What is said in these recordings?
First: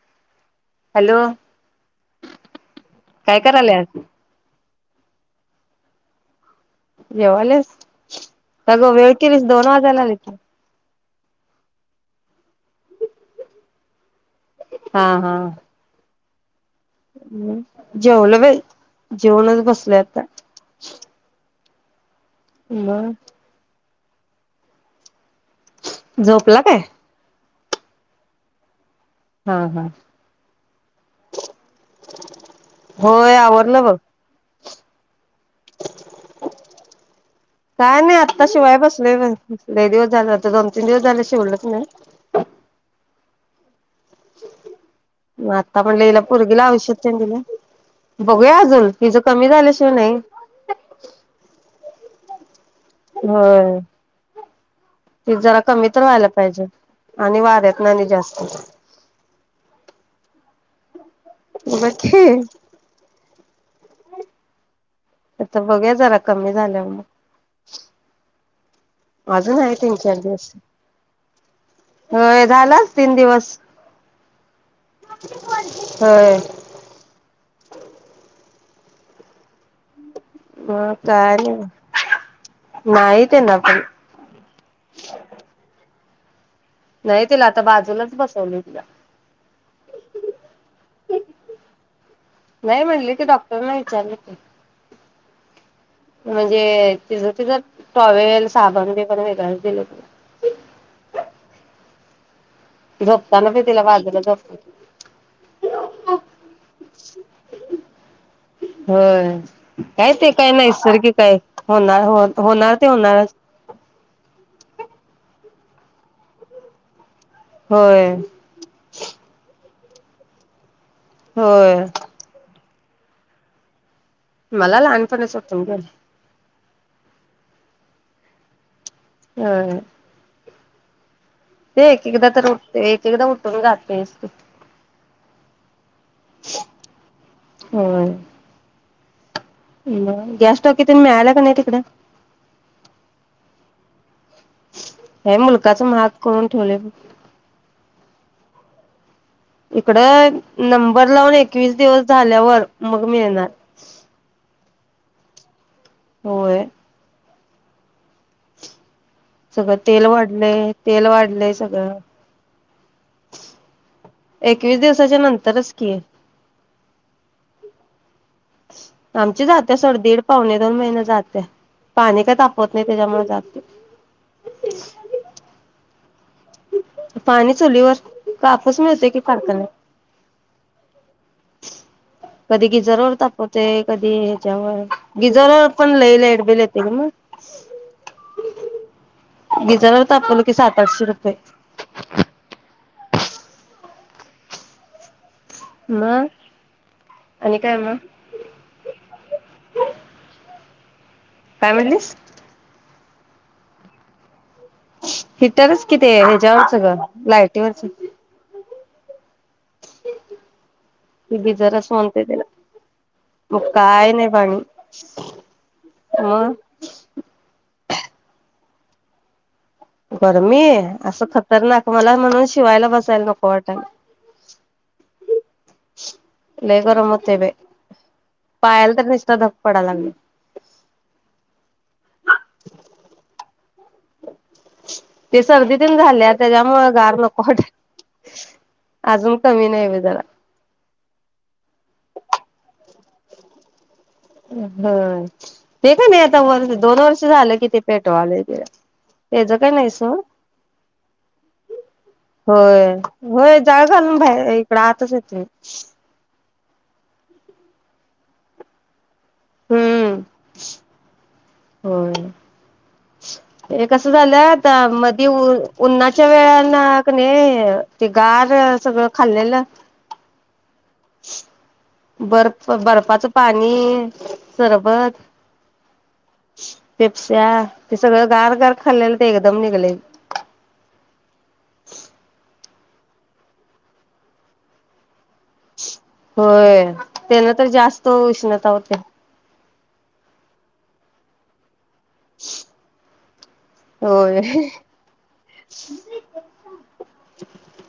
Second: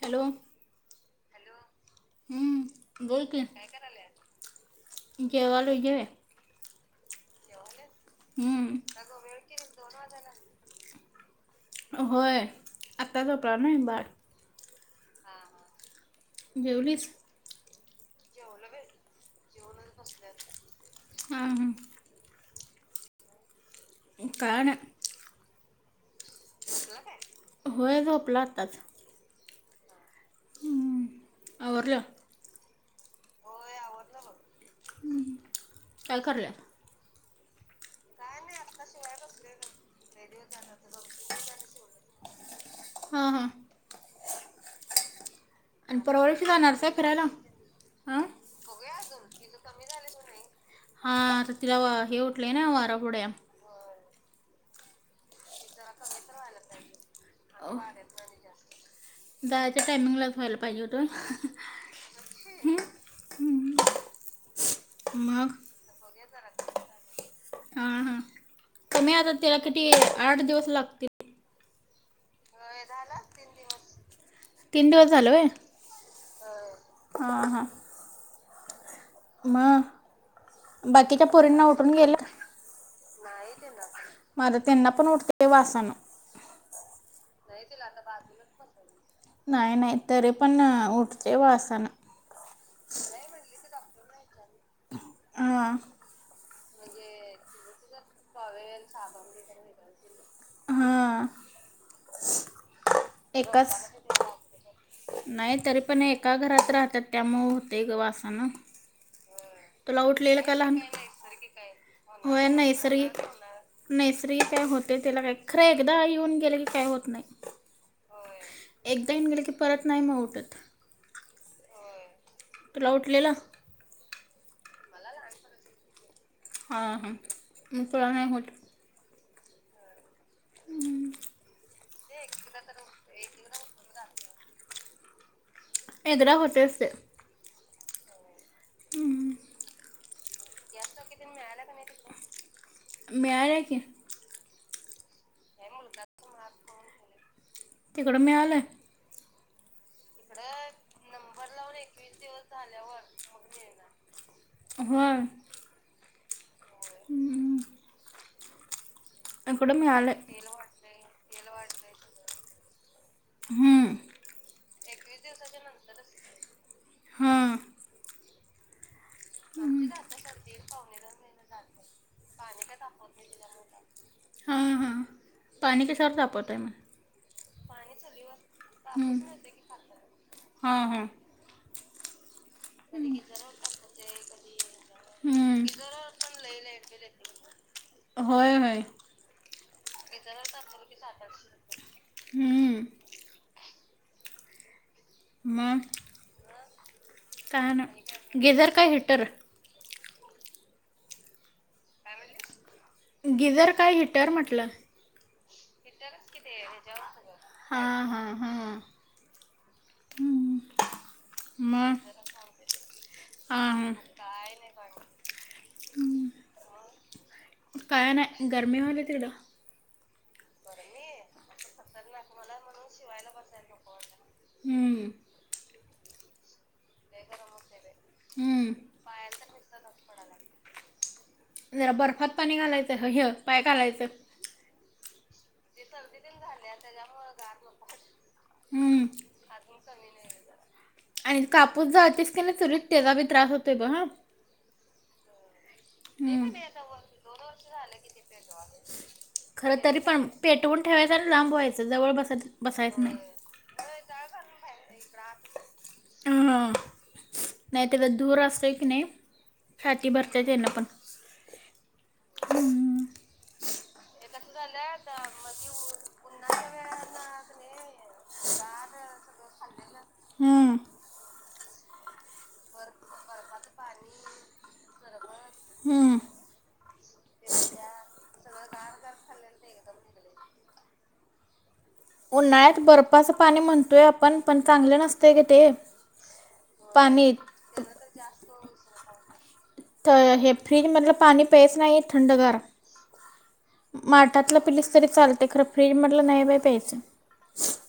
Hello hello हम्म काय करायल्यास जेवायलोय जेव ये जेवालेस? आता [unintelligible] केलीस दोन वाजायला आलीत. होय आता झोपला ना ए बाळ. हा हा. जेवलीस? हम्म जेवलो बय. जेवूनच बसलोये आता. हां हां म. काय नाय. झोपला काय? होय झोपला आत्ताच. हा हा. हम्म आवरल? होय आवरल बघ. काय करल्यास काय नाय आत ता शिवाय बसले व्हय लय दिवस झालं आता दोन तीन दिवस झाले शिवलंच नाय. हां हां [inaudible] म आता आणि म्हणलं हिला परवा दिवशी पोरगीला जाणारच आहे आवश्यक त्यां फिरायला तला हां बघूया अजून तिझ कमी झाल्याशिवाय नाही. हां आता तिला [unintelligible] [unintelligible] होय. ते जरा कमी तर व्हायला पाहिजे आणि वाऱ्यातन आणि जास्त जायच्या टायमिंगलाच व्हायला पाहिजे होतं [unintelligible] मग आता बघूया जरा कमी झाल्यावर हां हां कमी आता मग त्याला अजून आहे किती तीन चार आठ दिवस. लागतील होय झालं. तीन दिवस तीन दिवस झालं व्हय होय. म मग बाकीच्या काय नाही पोरींना उठून गेल, नाही त्यांना पण मग त्यांना पण उठते वासान. नाही तिला आता बाजूलाच बसवली तिला नाही नाही तरी पण उठते वासान. झालं कि. म्हणजे तिचं तिचं टॉवेल साबण बीब पण वेगळंच हां दिलेय. बी एकाच तिला बाजूला झोपवलं नाही तरी पण एका घरात राहतात त्यामुळे होते ग वासान. होय तुला काय ते उठलेल काय का लहान नैसर्गिक आहे होणार होय [unintelligible] होणार ते नैसर्गिक होणारच नैसर्गिक होते त्याला काय. खरे एकदा येऊन गेले की काही होत नाही. होय एकदा येऊन गेले की परत नाही म उठत. होय. तुला उठलेला? मला लहानपणीच उठुन गेल. हा ह म तुला नाही होत? या य ते एक-एकदा तर उठते एक-एकदा उठून जातयच ते. एकदा होतयच ते. होय. हम्म. मग गॅस टाकी तेनं मिळाल्या काय नाही तिकडं? के हे मुलकाच महाग करून ठेवले. तिकडं मिळालं? इकड नंबर लावून एकवीस दिवस झाल्यावर मग मिळणार. ह होय. होय. हं हं. सगळं तेल वाढलंय, तेल वाढलय सगळं. हम्म. एकवीस दिवसाच्या नंतरच की. हां [inaudible] आमची जात्या सोड दीड, पावणे दोन महिने जात्या. पाणी काय तापवत नाही त्याच्यामुळ जात्या. हां हां पाणी कशावर तापवत आहे मग पाणी चुलीवर कापूस मिळतोय हम्म. की कारखान्यात. हां हां कधी गिजरवर तापवतोय, कधी ह्याच्यावर हम्म. गिजरवर पण लई लाईटबिल येतय ग मग. होय होय गिजरवर तापवलं कि सात-आठशे रुपये. हम्म. मग आणि काय मग नाय गिझर काय हिटर? काय म्हणलीस? गिझर काय हिटर म्हटलं. हिटरच कि ते ह्याच्यावरच गं लायटीवरच. हां हां हां हम्म. ति बी जरच मग म्हणते त्याला मग हां हां काय नई बाई म काय नाही गरमी व्हायल्या तिकड. गरमी असं खतरनाक मला म्हणून शिवायला बसायला नको हम्म. वाटालय. [inaudible] लय गरम होतय बाई हम्म. पायाला तर नुस्त धग पडालागलीया. काय करायच? ते सर्दी तेन झाल्या त्याज्यामुळ गार नको वाटाय हम्म. अजून कमी नाय बाई जरा त्येचा बी त्रास होतोय ब हा [unintelligible] ते काय नाय आता हम्म. वर दोन वर्ष झालं की ते पेटवालोय तेला त्याच काय खरं नाई तरी सोड पण पेटवून ठेवायचं आणि लांब व्हायचं जवळ बसायचं होय बसायचं नाही होय जाळ घालून बा इकड आतच येत तेच हं नाय तर धूर असतोय की नय छाती हम्म. भरते तेन पण एक अस् झालंय आता मधी ऊ उन्हाच्या वेळा ना क नई ते गार सगळं खाल्लेलं हम्म. बर्फ बर्फा चं पा णी सरबत हम्म. पेप्स्या ते सगळं गार गार खाल्लेल ते एकदम निघलय. उन्हाळ्यात बर्फाचं पाणी म्हणतोय आपण पण चांगलं नस होय त्यांन तर जास्त उष्ण ता होतय. त हे फ्रीज मधलं पाणी प्यायच नाईत थंडगार होय. माठातल पिलीस तरी चालतय खरं फ्रीज मधलं नाही बाई प्यायचं.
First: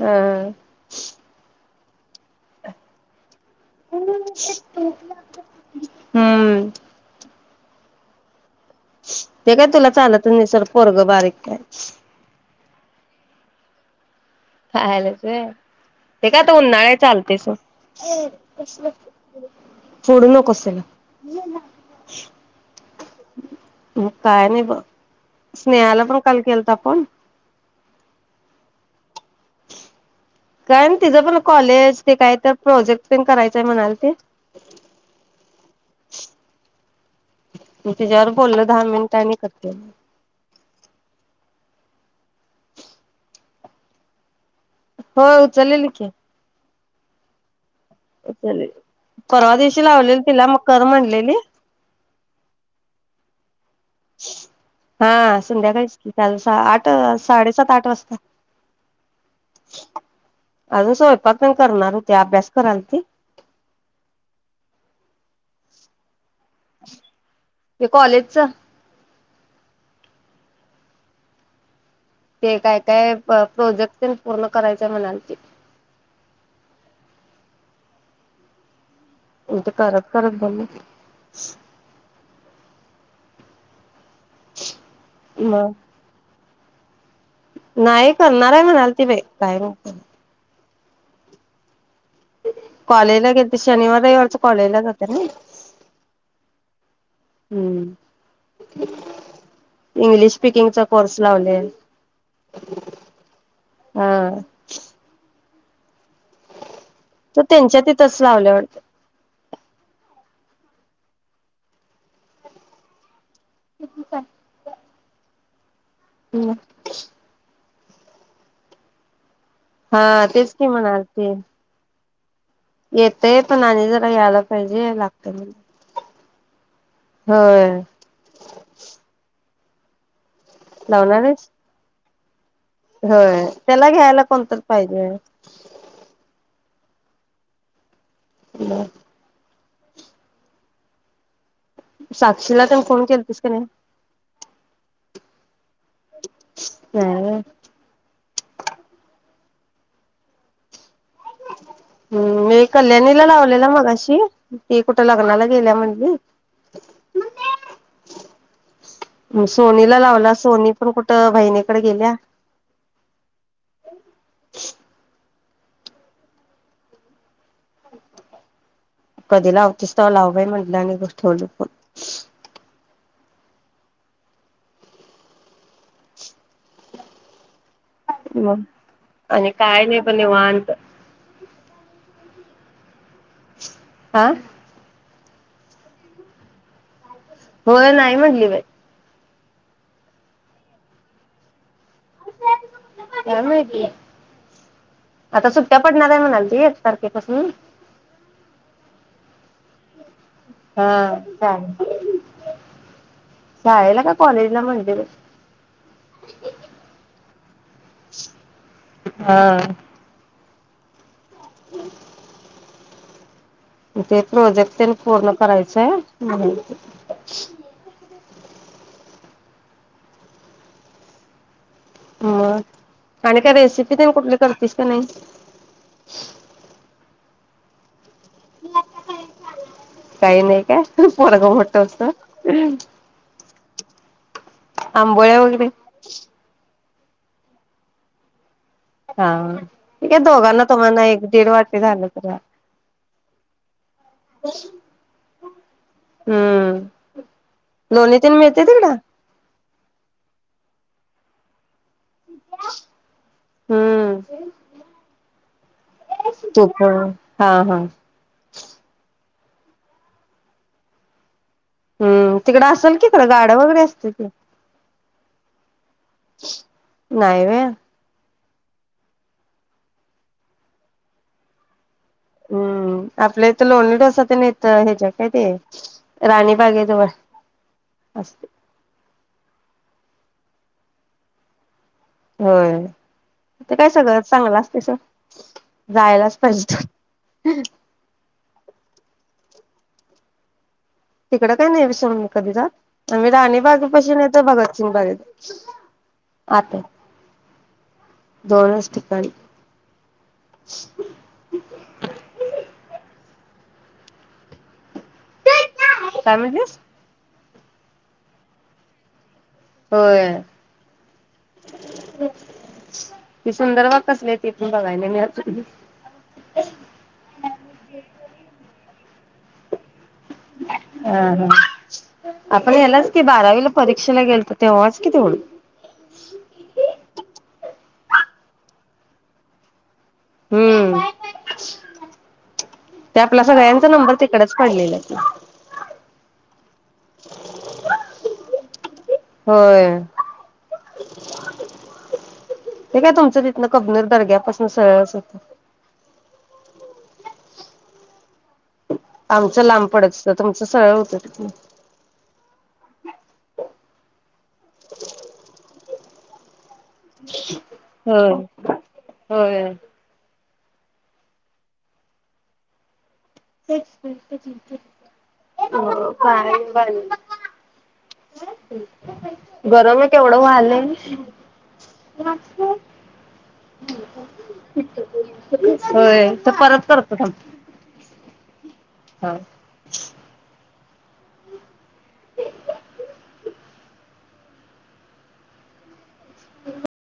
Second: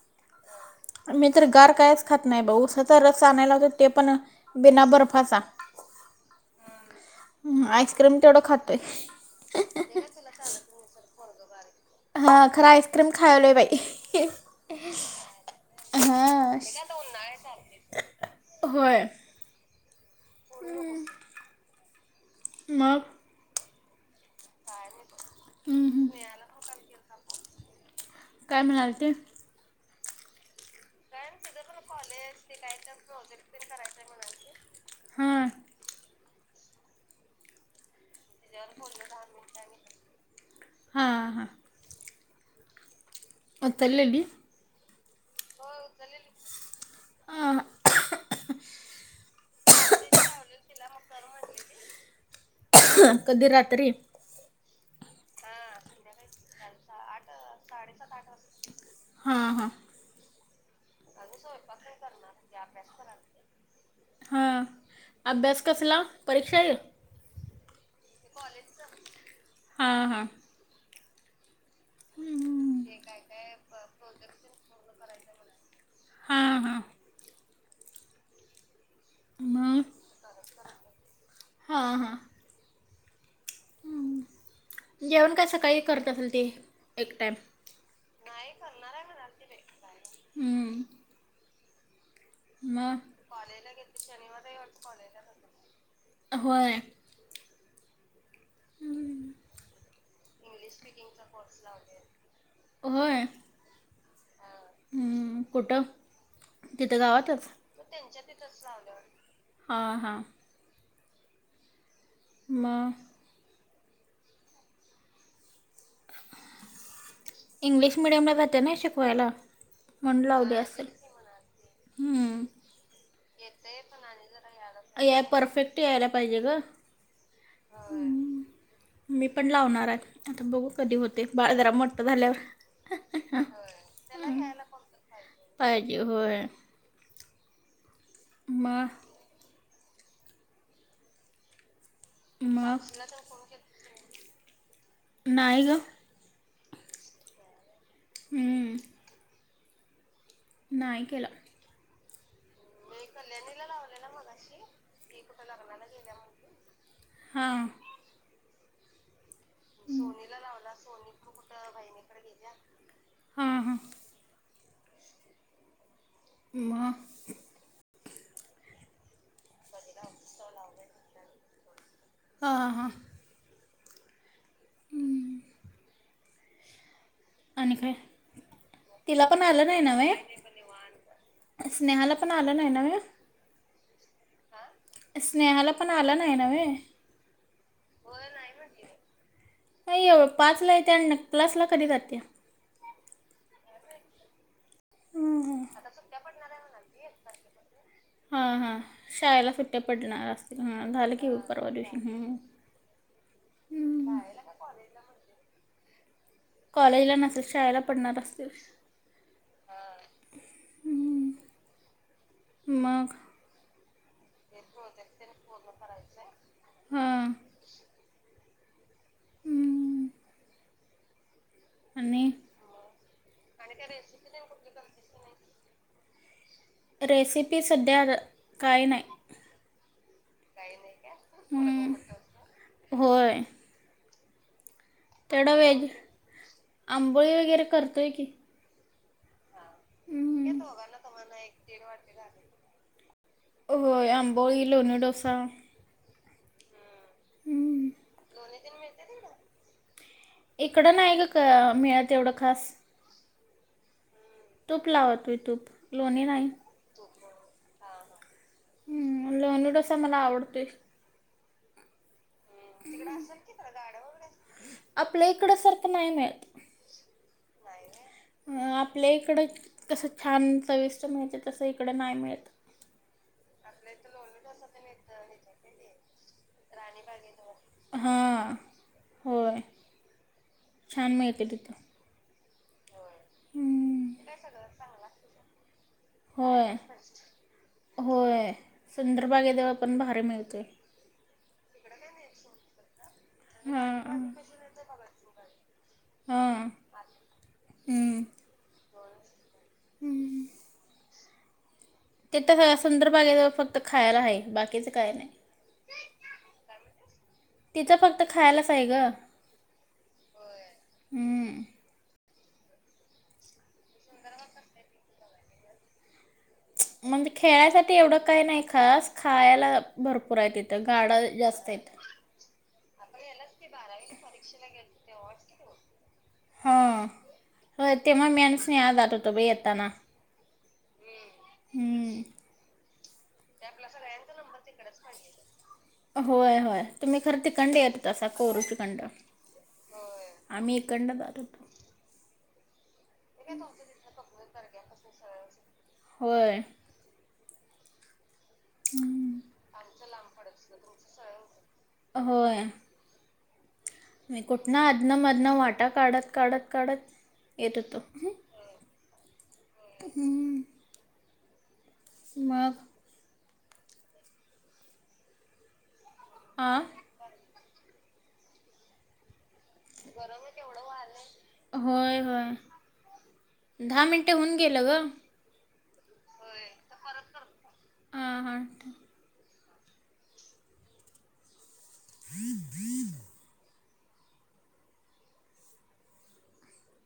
हा मी तर गार कायच खात नाय ब ऊसाचा रस आणाय लावतोय ते पण बिना बर्फाचा हम्म. हं आईस्क्रीम तेवढं खात ते काय तुला चालतच नाय सोर पोरग बारीक हाय हा खर आईस्क्रीम खायालोय बाई खायालीस व्हय ते काय आता हां उन्हाळा हाय चालतय सोड होय फोडू नकोस तेला मग मग काय नाय ब हं, स्नेहाला हं. पण काल केलता फोन काय म्हणालती? काय नाय तिचं पण कॉलेज ते काय तर प्रोजेक्ट तेंन करायचय म्हणालती. [inaudible] हां म त्येज्यावर बोललो दहा मिनिटं आणि कट केला. हां हां उचललेली होय उचललेली की अ हा उचलेली. परवा दिवशी लावलेली तिला मग कर म्हणलेली कधी रा रात्री हा संध्याकाळीच की काल सा आठ साडे सात-आठ वाजता. हां हां अजून स्वयंपाक तेन करणार हुती अभ्यास कराल ती हां अभ्यास कसला? परीक्षा आहे ये कॉलेजचं हा हा. ते काय काय प्रोजेक्टतेन पूर्ण करायचं हाय म्हणालती. हां हां हिथं मग करत करत बोलली हां हां जेवण काय मग सकाळी करत असल ती? नाही करणार हाय म्हणालती बाई. काय हम्म, मग कॉलेजला गेेलती. शनिवार, रविवारचं कॉलेजला जात्या नई. होय हुं. English स्पीकिंगचा course लावलीया. होय हा. हम्म, कुठं? तिथं ते गावातच त्यांच्या तिथचं लावल्या वाटतं हां हां मग? [unintelligible] हम्म! इंग्लिश मिडियमला जात्या नई शिकवायला हा म्हणून तेच लावली कि असेल म्हणालती हम्म, येतंय पण आणि जरा यायला पाहिजे, या लागतयं म्हणून परफेक्ट यायला पाहिजे गं होय. मी पण लावणारात. आता बघू कधी लावणार होतंय आहेस बाळ जरा मोठ झाल्यावर होय. त्याला घ्यायला कोणतर पाहिजे. होय पाहिजे म साक्षीला तेन मग फोन केलतीस की नइ? नाय गं. काय गं? हम्म, नाही. केलं हम्म. मी कल्याणीला लावलेला मगाशी, ती कुठं लग्नाला गेल्या म्हणली हां सोनीला लावला, सोनी पण कुठं बहिणीकडे गेल्या हां हां मग कधी लावतीस तेव्हा लाव बाई म्हंटलं आणि ठेवलो फोन. हां हां आणि काय मग तिला पण आणि आलं काय ना नाही बघ वय निवांत. स्नेहाला पण आलं नाही नव्हे. हा. स्नेहाला पण आलं नाही नव्हे. होय नाही म्हटली बाई. नाही एव पाचला येते आणि न क्लासला कधी जाते. काय माहिती? आता सुट्ट्या पडणार आहे म्हणालती एक तारखेपासून. हां हां शाळेला सुट्ट्या पडणार असतील हां हा झालं, की परवा शाळे दिवशी हम्म. शाळेला का कॉलेजला म्हणली बाई कॉलेजला नसेल शाळेला पडणार असतील. हा [inaudible] मग ते प्रोजेक्ट तेन पूर्ण करायचंय म्हणून. हां हम्म. आणि मग आणि काय रेसिपी ते कुठली करतीस काय नाही? [inaudible] रेसिपी सध्या अगं काही नाही काय पोरगं मोठं हम्म. असतो. होय आंबोळ्या तेवढं वगैरे वेज आंबोळी वगैरे करतोय की. हा. ठीक आहे दोघांना तुम्हाला एक दीड वाटी झालं तर होय आंबोळी, लोणी डोसा. हम्म. हम्म. लोणी तेन मिळतंय तिकडं? इकडं नाही ग काय मिळत एवढं खास. हम्म. तूप लावते तूप लोणी नाही. तूप हा हा हम्म, लोणी डोसा मला आवडतोय. हम्म तिकडं असेल कि खर गाड्या वगैरे असतील की. आपल्या इकडं सर. नाही व्हय. अ आपल्या इकडं कस छान चविष्ट मिळतंय तस इक हम्म, आपल्या इथं लोणी डोसा तने त ह्याच्या काय ते राणी बागेजवळ असत. हां होय छान मिळतील तिथं. होय. तिथं काय हम्म, सगळं चांगलंच असतय सोड जायलाच होय पाहिजे तेव होय सुंदरबागेजवळ पण भारी मिळतोय. तिकडं काय नाही आम्ही सोडून कधी जात. आम्ही राणीबागे पाशी हां नाहीतर भगतसिंग बागे हां आत हम्म. दोनच ठिकाणी. ते तर सुंदर बागे जवळ फक्त खायाला आहे बाकीच काय नाही. काय म्हणलीस? तिथं फक्त खायलाच आहे ग. होय. हम्म ती सुंदरबाग कसली ती पण बघाय नाई मि आजून. म्हणजे खेळायसाठी एवढं काही नाही खास. खायलं. भरपूर हाय तिथं गाडा जास्त आईत. न्हेलास की बारावीला. परीक्षेला गेलतं तेंव्हाच कि तेेवडं. हां होय, तेंव्हा मेन्सने आ जाततो बाई येताना. हम्म हम्म. ते आपला सगळ्यांचा नंबर तिकडच काडलेला आहे की. होय होय, तुम्ही खरं तिकंड येतासा कोरोचि कंड. होय. जात होतो ते काय तुमचं तिथनं कबनूर दर्ग्यापासून सरळच होतं. होय. आमचं लांब पडत स् तुमचं सरळं होतं तिथनं. होय मी कुठनं आधनं मधनं वाटा काढत काढत काढत हो, येत होतो होय, होय, होय. हम्म. मग तेच की आ [unintelligible] [unintelligible] [unintelligible] गरमं एक एवढं व्हालय, होय होय दहा मिनटे होऊन गेलं ग होय त परत करतो थांब. हां हां हां. [inaudible] [inaudible] [inaudible]